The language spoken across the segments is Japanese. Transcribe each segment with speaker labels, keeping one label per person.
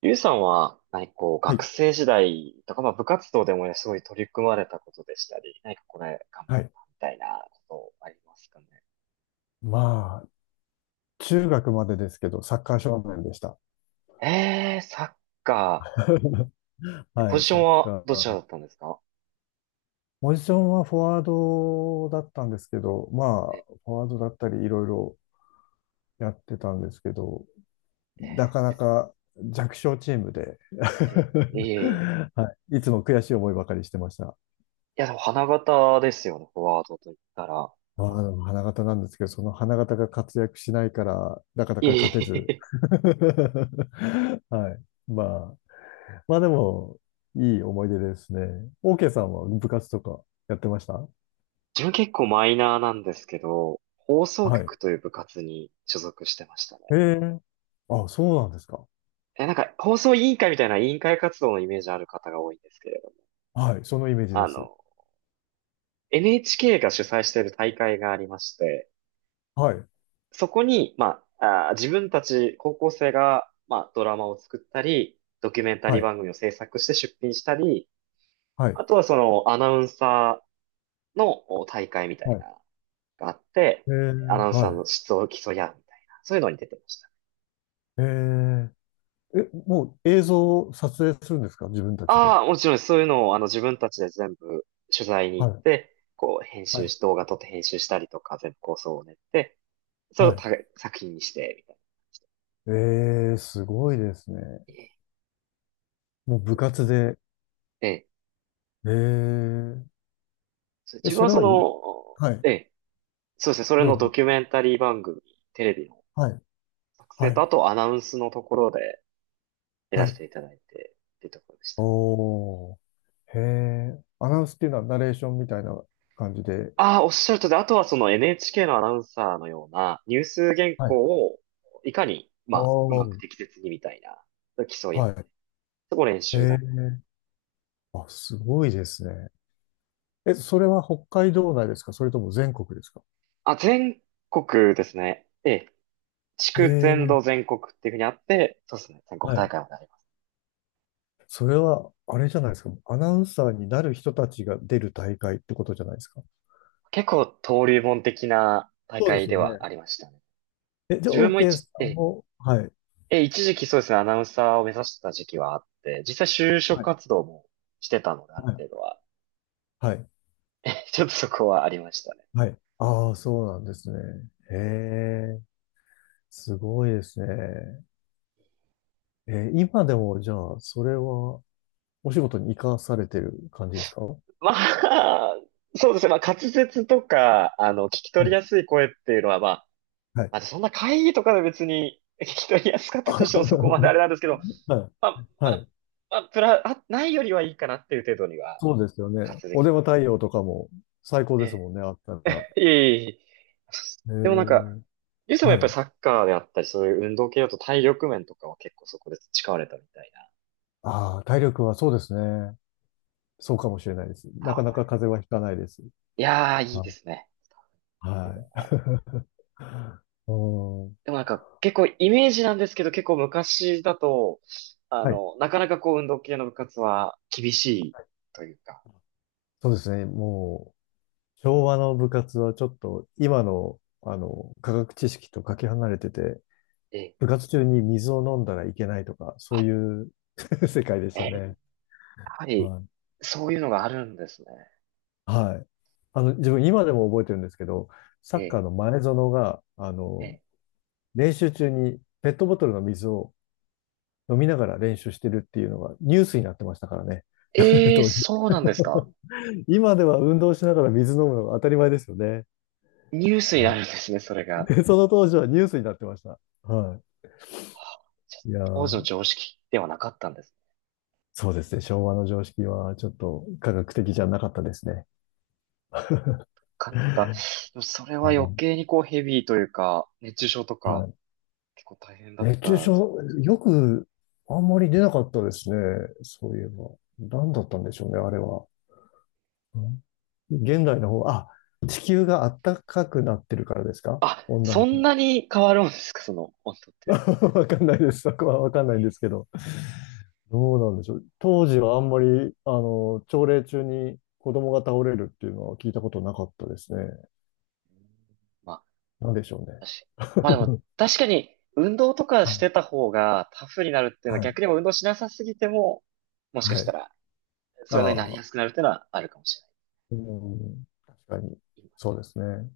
Speaker 1: ゆうさんは、何かこう、
Speaker 2: は
Speaker 1: 学
Speaker 2: い。
Speaker 1: 生時代とか、まあ部活動でもね、すごい取り組まれたことでしたり、何かこれ頑
Speaker 2: は
Speaker 1: 張っ
Speaker 2: い。
Speaker 1: たみたいなことありますかね。
Speaker 2: まあ、中学までですけど、サッカー少年でした。
Speaker 1: サッカ ー。
Speaker 2: は
Speaker 1: ポジ
Speaker 2: い、
Speaker 1: ショ
Speaker 2: サ
Speaker 1: ン
Speaker 2: ッ
Speaker 1: は
Speaker 2: カ
Speaker 1: どちら
Speaker 2: ー。
Speaker 1: だったんですか？
Speaker 2: ポジションはフォワードだったんですけど、まあ、
Speaker 1: え、
Speaker 2: フォワードだったりいろいろやってたんですけど、なかなか弱小チームで
Speaker 1: えー、いえいえいえ。
Speaker 2: はい、いつも悔しい思いばかりしてました。
Speaker 1: いや、でも花形ですよね、フォワードと言ったら。な
Speaker 2: ま
Speaker 1: かな
Speaker 2: あ、
Speaker 1: か、
Speaker 2: でも花形なんですけど、その花形が活躍しないから、なかな
Speaker 1: いえ
Speaker 2: か
Speaker 1: い
Speaker 2: 勝て
Speaker 1: えい
Speaker 2: ず。
Speaker 1: え。
Speaker 2: はい。まあまあでも、いい思い出ですね。OK さんは部活とかやってました
Speaker 1: 自分結構マイナーなんですけど、放送
Speaker 2: はい。
Speaker 1: 局という部活に所属してました
Speaker 2: え
Speaker 1: ね。
Speaker 2: え。あ、そうなんですか。
Speaker 1: なんか、放送委員会みたいな委員会活動のイメージある方が多いんですけれど、
Speaker 2: はい。そのイメージで
Speaker 1: あ
Speaker 2: す。
Speaker 1: の、NHK が主催している大会がありまして、
Speaker 2: はい。
Speaker 1: そこに、まあ、自分たち高校生が、まあ、ドラマを作ったり、ドキュメンタリ
Speaker 2: は
Speaker 1: ー
Speaker 2: い。
Speaker 1: 番組を制作して出品したり、
Speaker 2: はい。
Speaker 1: あとはそのアナウンサーのお大会みた
Speaker 2: は
Speaker 1: い
Speaker 2: い。
Speaker 1: なのがあって、
Speaker 2: ええ。
Speaker 1: アナウンサ
Speaker 2: は
Speaker 1: ー
Speaker 2: い。
Speaker 1: の質を競い合うみたいな、そういうのに出てました。
Speaker 2: えええ、もう映像を撮影するんですか、自分たちで？
Speaker 1: ああ、もちろんそういうのを自分たちで全部取材に
Speaker 2: は
Speaker 1: 行っ
Speaker 2: い。
Speaker 1: て、こう編
Speaker 2: は
Speaker 1: 集
Speaker 2: い。
Speaker 1: し、動画撮って編集したりとか、全部構想を練って、それを
Speaker 2: はい。
Speaker 1: た作品にして、みたいな感じで。
Speaker 2: ええ、すごいですね。
Speaker 1: ええ、
Speaker 2: もう部活で。
Speaker 1: ええ、
Speaker 2: ええ、
Speaker 1: そう。
Speaker 2: え、
Speaker 1: 自分
Speaker 2: そ
Speaker 1: は
Speaker 2: れ
Speaker 1: そ
Speaker 2: はいい。はい。
Speaker 1: の、ええ、そうですね、それ
Speaker 2: どう
Speaker 1: のド
Speaker 2: ぞ。
Speaker 1: キュメンタリー番組、テレビの
Speaker 2: はい。
Speaker 1: 作成
Speaker 2: は
Speaker 1: と、
Speaker 2: い。
Speaker 1: あとアナウンスのところでや
Speaker 2: は
Speaker 1: らせ
Speaker 2: い。
Speaker 1: ていただいて、っていうところでした。
Speaker 2: おー。へえ。アナウンスっていうのはナレーションみたいな感じで。
Speaker 1: ああ、おっしゃるとりで、あとはその NHK のアナウンサーのようなニュース原
Speaker 2: はい。あ
Speaker 1: 稿をいかに、ま
Speaker 2: あ、
Speaker 1: あ、うまく
Speaker 2: は
Speaker 1: 適切にみたいな、競い合う。そこ練
Speaker 2: い。へ
Speaker 1: 習だっ
Speaker 2: え。あ、すごいですね。え、それは北海道内ですか、それとも全国ですか？
Speaker 1: た。あ、全国ですね。ええ、地
Speaker 2: え
Speaker 1: 区全土
Speaker 2: え、
Speaker 1: 全国っていうふうにあって、そうですね、全国
Speaker 2: は
Speaker 1: 大
Speaker 2: い。
Speaker 1: 会もなります。
Speaker 2: それは、あれじゃないですか。アナウンサーになる人たちが出る大会ってことじゃないですか。
Speaker 1: 結構登竜門的な大
Speaker 2: そうで
Speaker 1: 会
Speaker 2: す
Speaker 1: で
Speaker 2: よ
Speaker 1: は
Speaker 2: ね。
Speaker 1: ありましたね。
Speaker 2: え、じゃあ、
Speaker 1: 自分も
Speaker 2: OK さ
Speaker 1: 一、え
Speaker 2: ん
Speaker 1: え、
Speaker 2: も、はい、
Speaker 1: え、一時期そうですね、アナウンサーを目指してた時期はあって、実際就職
Speaker 2: はい、
Speaker 1: 活動もしてたので、ある
Speaker 2: はい。
Speaker 1: 程度は。
Speaker 2: はい、
Speaker 1: ちょっとそこはありましたね。
Speaker 2: はい。ああ、そうなんですね。へえ、すごいですね。え、今でも、じゃあ、それは、お仕事に生かされてる感じですか？は
Speaker 1: まあ、そうですね、まあ滑舌とか、聞き取りや
Speaker 2: い。
Speaker 1: すい声っていうのは、まあ、
Speaker 2: はい。
Speaker 1: まあそんな会議とかで別に聞き取りやすかっ たとしてもそこまであれなんですけど、
Speaker 2: はい。
Speaker 1: まあ、ま
Speaker 2: は
Speaker 1: あ、
Speaker 2: い。
Speaker 1: まあ、プラ、あ、ないよりはいいかなっていう程度には、
Speaker 2: そうですよね。
Speaker 1: 滑舌でき
Speaker 2: お
Speaker 1: ます。
Speaker 2: 電話対応とかも最高です
Speaker 1: え
Speaker 2: もんね、あったら。
Speaker 1: え、いえいえいえ。
Speaker 2: え
Speaker 1: でもなんか、
Speaker 2: ー
Speaker 1: ゆうさんも
Speaker 2: は
Speaker 1: やっぱり
Speaker 2: い。
Speaker 1: サッカーであったり、そういう運動系だと体力面とかは結構そこで培われたみたいな。
Speaker 2: ああ、体力はそうですね。そうかもしれないです。なかな
Speaker 1: あ、
Speaker 2: か風邪はひかないです。
Speaker 1: いやー、いい
Speaker 2: あ、
Speaker 1: ですね。
Speaker 2: はい。うん。
Speaker 1: でもなんか、結構イメージなんですけど、結構昔だと、
Speaker 2: はい。
Speaker 1: なかなかこう運動系の部活は厳しいというか、
Speaker 2: そうですね。もう、昭和の部活はちょっと今の、科学知識とかけ離れてて、
Speaker 1: ええ、
Speaker 2: 部活中に水を飲んだらいけないとか、そう
Speaker 1: あ、
Speaker 2: いう 世界でし
Speaker 1: ええ、
Speaker 2: た
Speaker 1: や
Speaker 2: ね。
Speaker 1: はり、
Speaker 2: はい。
Speaker 1: そういうのがあるんですね。
Speaker 2: はい。自分今でも覚えてるんですけど、サ
Speaker 1: え
Speaker 2: ッカ
Speaker 1: え、
Speaker 2: ーの前園が、
Speaker 1: ええ、
Speaker 2: 練習中にペットボトルの水を飲みながら練習してるっていうのがニュースになってましたからね。
Speaker 1: ええ、
Speaker 2: 当時。
Speaker 1: そうなんですか。
Speaker 2: 今では運動しながら水飲むのが当たり前ですよね。
Speaker 1: ニュースになるん
Speaker 2: は
Speaker 1: ですね、それ
Speaker 2: い。
Speaker 1: が。
Speaker 2: でその当時はニュースになってました。は
Speaker 1: はあ、じゃあ
Speaker 2: い。いや
Speaker 1: 当時の
Speaker 2: ー、
Speaker 1: 常識ではなかったんですね？
Speaker 2: そうですね。昭和の常識はちょっと科学的じゃなかったですね。
Speaker 1: かなか、でもそれは余
Speaker 2: も
Speaker 1: 計にこうヘビーというか、熱中症と
Speaker 2: う、
Speaker 1: か、
Speaker 2: はい。
Speaker 1: 結構大変だっ
Speaker 2: 熱中
Speaker 1: たじゃん。
Speaker 2: 症、よくあんまり出なかったですね。そういえば。何だったんでしょうね、あれは。うん。現代の方、あ、地球が暖かくなってるからですか、
Speaker 1: あ、
Speaker 2: 温
Speaker 1: そ
Speaker 2: 暖
Speaker 1: んなに変わるんですか、その温度っ
Speaker 2: 化。
Speaker 1: て。
Speaker 2: わかんないです。そこはわかんないんで
Speaker 1: う
Speaker 2: すけど。どうなんでしょう。当時はあんまり、朝礼中に子供が倒れるっていうのは聞いたことなかったですね。
Speaker 1: ん、まあ、
Speaker 2: なんでしょうね。
Speaker 1: 確まあでも、確かに、運動とか
Speaker 2: は
Speaker 1: し
Speaker 2: い。
Speaker 1: てた方がタフになるっていうのは
Speaker 2: はい。
Speaker 1: 逆にもう運動しなさすぎても、もしか
Speaker 2: は
Speaker 1: した
Speaker 2: い。
Speaker 1: ら、
Speaker 2: あ
Speaker 1: そういうのになり
Speaker 2: あ、
Speaker 1: やすくなるっていうのはあるかもしれない。
Speaker 2: うん、確かに。
Speaker 1: 今、
Speaker 2: そうですね。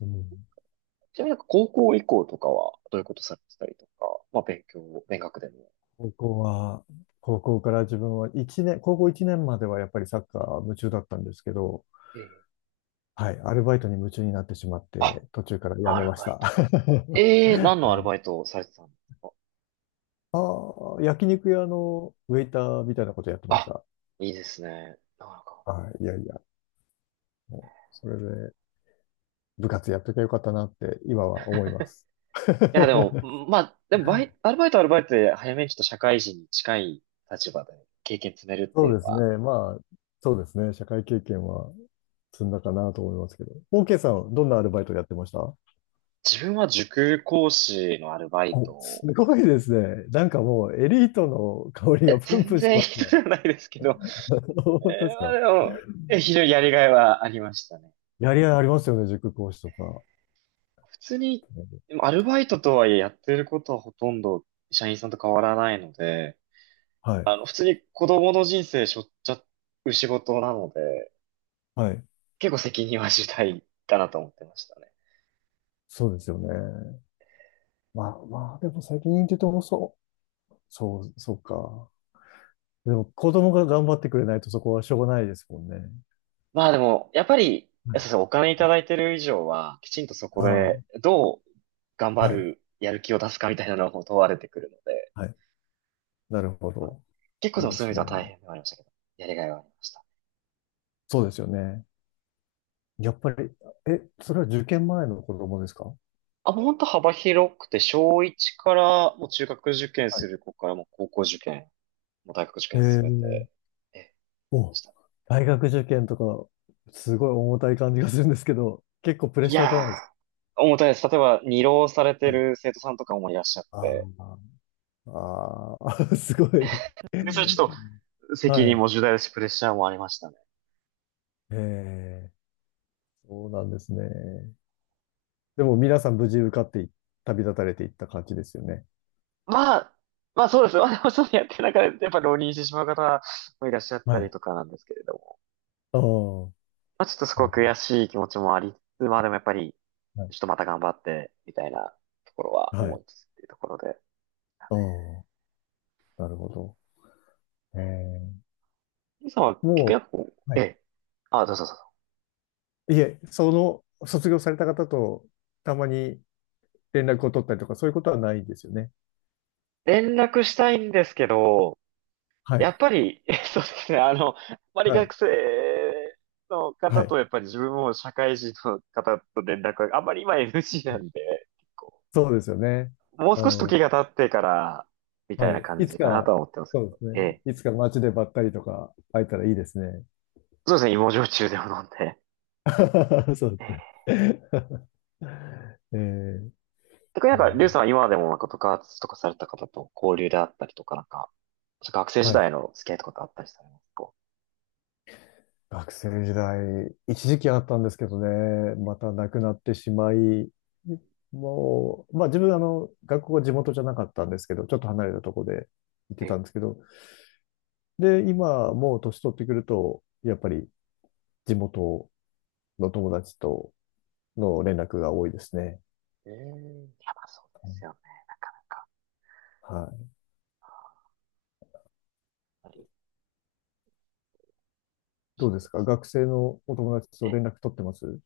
Speaker 2: うん。
Speaker 1: ちなみになんか高校以降とかは、どういうことされてたりとか、まあ勉強、勉学でも。
Speaker 2: 高校は、高校から自分は高校1年まではやっぱりサッカー夢中だったんですけど、
Speaker 1: ええ。
Speaker 2: はい、アルバイトに夢中になってしまっ
Speaker 1: あ、
Speaker 2: て、途中からや
Speaker 1: ア
Speaker 2: め
Speaker 1: ル
Speaker 2: まし
Speaker 1: バイ
Speaker 2: た。
Speaker 1: ト。
Speaker 2: は
Speaker 1: ええ、何のアル
Speaker 2: い。
Speaker 1: バイトをされてたんですか？
Speaker 2: ああ、焼肉屋のウェイターみたいなことやってまし
Speaker 1: あ、
Speaker 2: た。
Speaker 1: いいですね。なかなか。
Speaker 2: はい、いやいや、もう、それで部活やっときゃよかったなって今は思います。
Speaker 1: いや、でも、まあ、でもアルバイトはアルバイトで早めにちょっと社会人に近い立場で経験積めるって
Speaker 2: そ
Speaker 1: い
Speaker 2: う
Speaker 1: うの
Speaker 2: ですね。
Speaker 1: は、
Speaker 2: まあ、そうですね。社会経験は積んだかなと思いますけど。OK さん、どんなアルバイトやってました
Speaker 1: 自分は塾講師のアルバイト
Speaker 2: お、す
Speaker 1: を、
Speaker 2: ごいですね。なんかもうエリートの香り
Speaker 1: いや
Speaker 2: がプン
Speaker 1: 全
Speaker 2: プンし
Speaker 1: 然
Speaker 2: ます
Speaker 1: 人
Speaker 2: ね。
Speaker 1: じゃないですけど、
Speaker 2: 本当
Speaker 1: え
Speaker 2: です
Speaker 1: まあ
Speaker 2: か？
Speaker 1: でも、非常にやりがいはありましたね。
Speaker 2: やりがいありますよね、塾講師とか。
Speaker 1: 普通に、でもアルバイトとはいえやってることはほとんど社員さんと変わらないので、
Speaker 2: はい。
Speaker 1: 普通に子供の人生背負っちゃう仕事なので、
Speaker 2: はい。
Speaker 1: 結構責任は重大だなと思ってましたね。
Speaker 2: そうですよね。まあまあ、でも最近って言うとそう。そう、そうか。でも子供が頑張ってくれないとそこはしょうがないですもんね。
Speaker 1: まあでも、やっぱり、
Speaker 2: はい。
Speaker 1: そうそう、お金いただいてる以上は、きちんとそこで、
Speaker 2: あ
Speaker 1: どう頑
Speaker 2: あ、
Speaker 1: 張
Speaker 2: はい。
Speaker 1: る、やる気を出すかみたいなのも問われてくるので、
Speaker 2: はい。なるほ
Speaker 1: まあ
Speaker 2: ど。
Speaker 1: 結構で
Speaker 2: そう
Speaker 1: も
Speaker 2: で
Speaker 1: そういう意味
Speaker 2: す
Speaker 1: で
Speaker 2: ね。
Speaker 1: は大変ではありましたけど、やりがいはありました。
Speaker 2: そうですよね。やっぱり、え、それは受験前の子供ですか？
Speaker 1: あ、もう本当幅広くて、小1から、もう中学受験
Speaker 2: は
Speaker 1: す
Speaker 2: い。
Speaker 1: る子から、もう高校受験、もう大学受験すべて、
Speaker 2: ええ。
Speaker 1: やってま
Speaker 2: お、
Speaker 1: した。
Speaker 2: 大学受験とか、すごい重たい感じがするんですけど、結構プレッ
Speaker 1: い
Speaker 2: シャーじゃ
Speaker 1: や
Speaker 2: ないですか。
Speaker 1: ー、重たいです。例えば、二浪されて
Speaker 2: はい。
Speaker 1: る生徒さんとかもいらっしゃって、
Speaker 2: ああ、あー すごい。
Speaker 1: でそれちょっと責
Speaker 2: は
Speaker 1: 任
Speaker 2: い。
Speaker 1: も重大ですし、プレッシャーもありましたね。
Speaker 2: ええ、そうなんですね。でも皆さん無事受かってい旅立たれていった感じですよね。
Speaker 1: まあ、まあそうですね。まあでもちょっとやってる中で、やっぱ浪人してしまう方もいらっしゃっ
Speaker 2: は
Speaker 1: たり
Speaker 2: い。
Speaker 1: とかなんですけれども。
Speaker 2: ああ、は
Speaker 1: まあちょっとすごく
Speaker 2: い。
Speaker 1: 悔しい気持ちもありつつ、まあでもやっぱり、
Speaker 2: はい。
Speaker 1: ちょっとまた頑張って、みたいなところは
Speaker 2: は
Speaker 1: 思
Speaker 2: い。
Speaker 1: いつつっていうところで。
Speaker 2: ああ、なるほど。ええ、
Speaker 1: ゆうさんは逆
Speaker 2: も
Speaker 1: にこう、
Speaker 2: う、は
Speaker 1: え
Speaker 2: い。
Speaker 1: え。あ、どうぞどうぞ。
Speaker 2: いえ、卒業された方とたまに連絡を取ったりとか、そういうことはないですよね。
Speaker 1: 連絡したいんですけど、
Speaker 2: は
Speaker 1: や
Speaker 2: い。
Speaker 1: っぱり、そうですね。あまり
Speaker 2: はい。
Speaker 1: 学生の
Speaker 2: は
Speaker 1: 方
Speaker 2: い。
Speaker 1: とやっぱり自分も社会人の方と連絡があんまり今 NG なんで、結構
Speaker 2: そうですよね。
Speaker 1: もう
Speaker 2: う
Speaker 1: 少し時が
Speaker 2: ん。
Speaker 1: 経ってから、みたい
Speaker 2: は
Speaker 1: な
Speaker 2: い。
Speaker 1: 感
Speaker 2: いつ
Speaker 1: じかな
Speaker 2: か、
Speaker 1: とは思ってますけ
Speaker 2: そうで
Speaker 1: ど。
Speaker 2: す
Speaker 1: え
Speaker 2: ね。
Speaker 1: え。
Speaker 2: いつか街でばったりとか会えたらいいですね。
Speaker 1: そうですね、芋焼酎でも飲んで。
Speaker 2: そうで
Speaker 1: え
Speaker 2: す
Speaker 1: え。
Speaker 2: ね。えー、
Speaker 1: 特に
Speaker 2: い
Speaker 1: なん
Speaker 2: や、
Speaker 1: か、リュウさんは今でもなんか部活とかされた方と交流であったりとか、なんか、学生時
Speaker 2: はい。
Speaker 1: 代の付き合いとかってあったりされますか？
Speaker 2: 学生時代、一時期あったんですけどね、またなくなってしまい、もう、まあ自分、学校は地元じゃなかったんですけど、ちょっと離れたとこで行って
Speaker 1: え
Speaker 2: た
Speaker 1: え。
Speaker 2: んですけど、で、今、もう年取ってくると、やっぱり地元の友達との連絡が多いですね。
Speaker 1: ええ、いやばそうですよね、なかなか。
Speaker 2: はい。
Speaker 1: やっぱり
Speaker 2: どう
Speaker 1: そ
Speaker 2: で
Speaker 1: う
Speaker 2: す
Speaker 1: で
Speaker 2: か、
Speaker 1: す
Speaker 2: 学生のお友達と
Speaker 1: ね。
Speaker 2: 連絡取ってます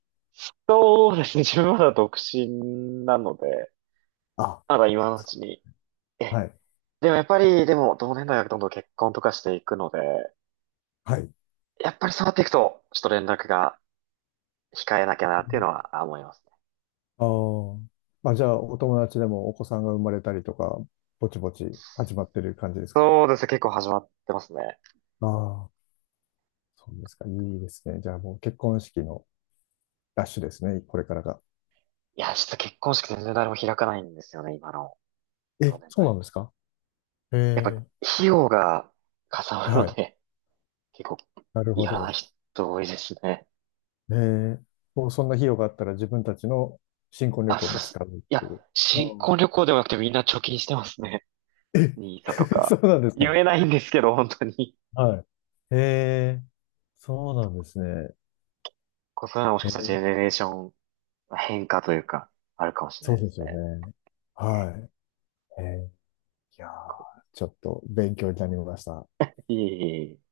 Speaker 1: そうですね、自分まだ独身なので、
Speaker 2: あ、
Speaker 1: まだ今のうちに。え、
Speaker 2: はい。
Speaker 1: でもやっぱり、でも同年代はどんどん結婚とかしていくので、
Speaker 2: はい。
Speaker 1: やっぱりそうなっていくと、ちょっと連絡が控えなきゃなっていうのは思いますね。
Speaker 2: ああ。まあ、じゃあ、お友達でもお子さんが生まれたりとか、ぼちぼち始まってる感じですか？
Speaker 1: そうですね、結構始まってますね。
Speaker 2: ああー、そうですか。いいですね。じゃあもう結婚式のラッシュですね。これからが。
Speaker 1: いや、ちょっと結婚式全然誰も開かないんですよね、今の同
Speaker 2: え、
Speaker 1: 年
Speaker 2: そうな
Speaker 1: 代。
Speaker 2: んですか？え
Speaker 1: やっぱ、
Speaker 2: え。
Speaker 1: 費用がかさむ
Speaker 2: は
Speaker 1: の
Speaker 2: い。
Speaker 1: で、結構、
Speaker 2: なるほ
Speaker 1: やらない
Speaker 2: ど。
Speaker 1: 人多いですね。
Speaker 2: ええ。もうそんな費用があったら自分たちの新婚旅
Speaker 1: あ、
Speaker 2: 行
Speaker 1: そうっ
Speaker 2: に使
Speaker 1: す。
Speaker 2: うっ
Speaker 1: い
Speaker 2: て
Speaker 1: や、
Speaker 2: いう。
Speaker 1: 新
Speaker 2: う
Speaker 1: 婚
Speaker 2: ん。
Speaker 1: 旅行でもなくてみんな貯金してますね。
Speaker 2: え、
Speaker 1: ニーサと
Speaker 2: そ
Speaker 1: か。
Speaker 2: うなんですか？
Speaker 1: 言えないんですけど、本当に。
Speaker 2: はい。ええ、そうなんですね。
Speaker 1: こうそういうのはもし
Speaker 2: え
Speaker 1: かしたらジ
Speaker 2: え、
Speaker 1: ェネレーションの変化というか、あるかもしれ
Speaker 2: そ
Speaker 1: ない
Speaker 2: う
Speaker 1: で
Speaker 2: で
Speaker 1: す
Speaker 2: すよ
Speaker 1: ね。
Speaker 2: ね。はい。ええ、いやー、
Speaker 1: こ
Speaker 2: ちょっと勉強になりました。
Speaker 1: ういい。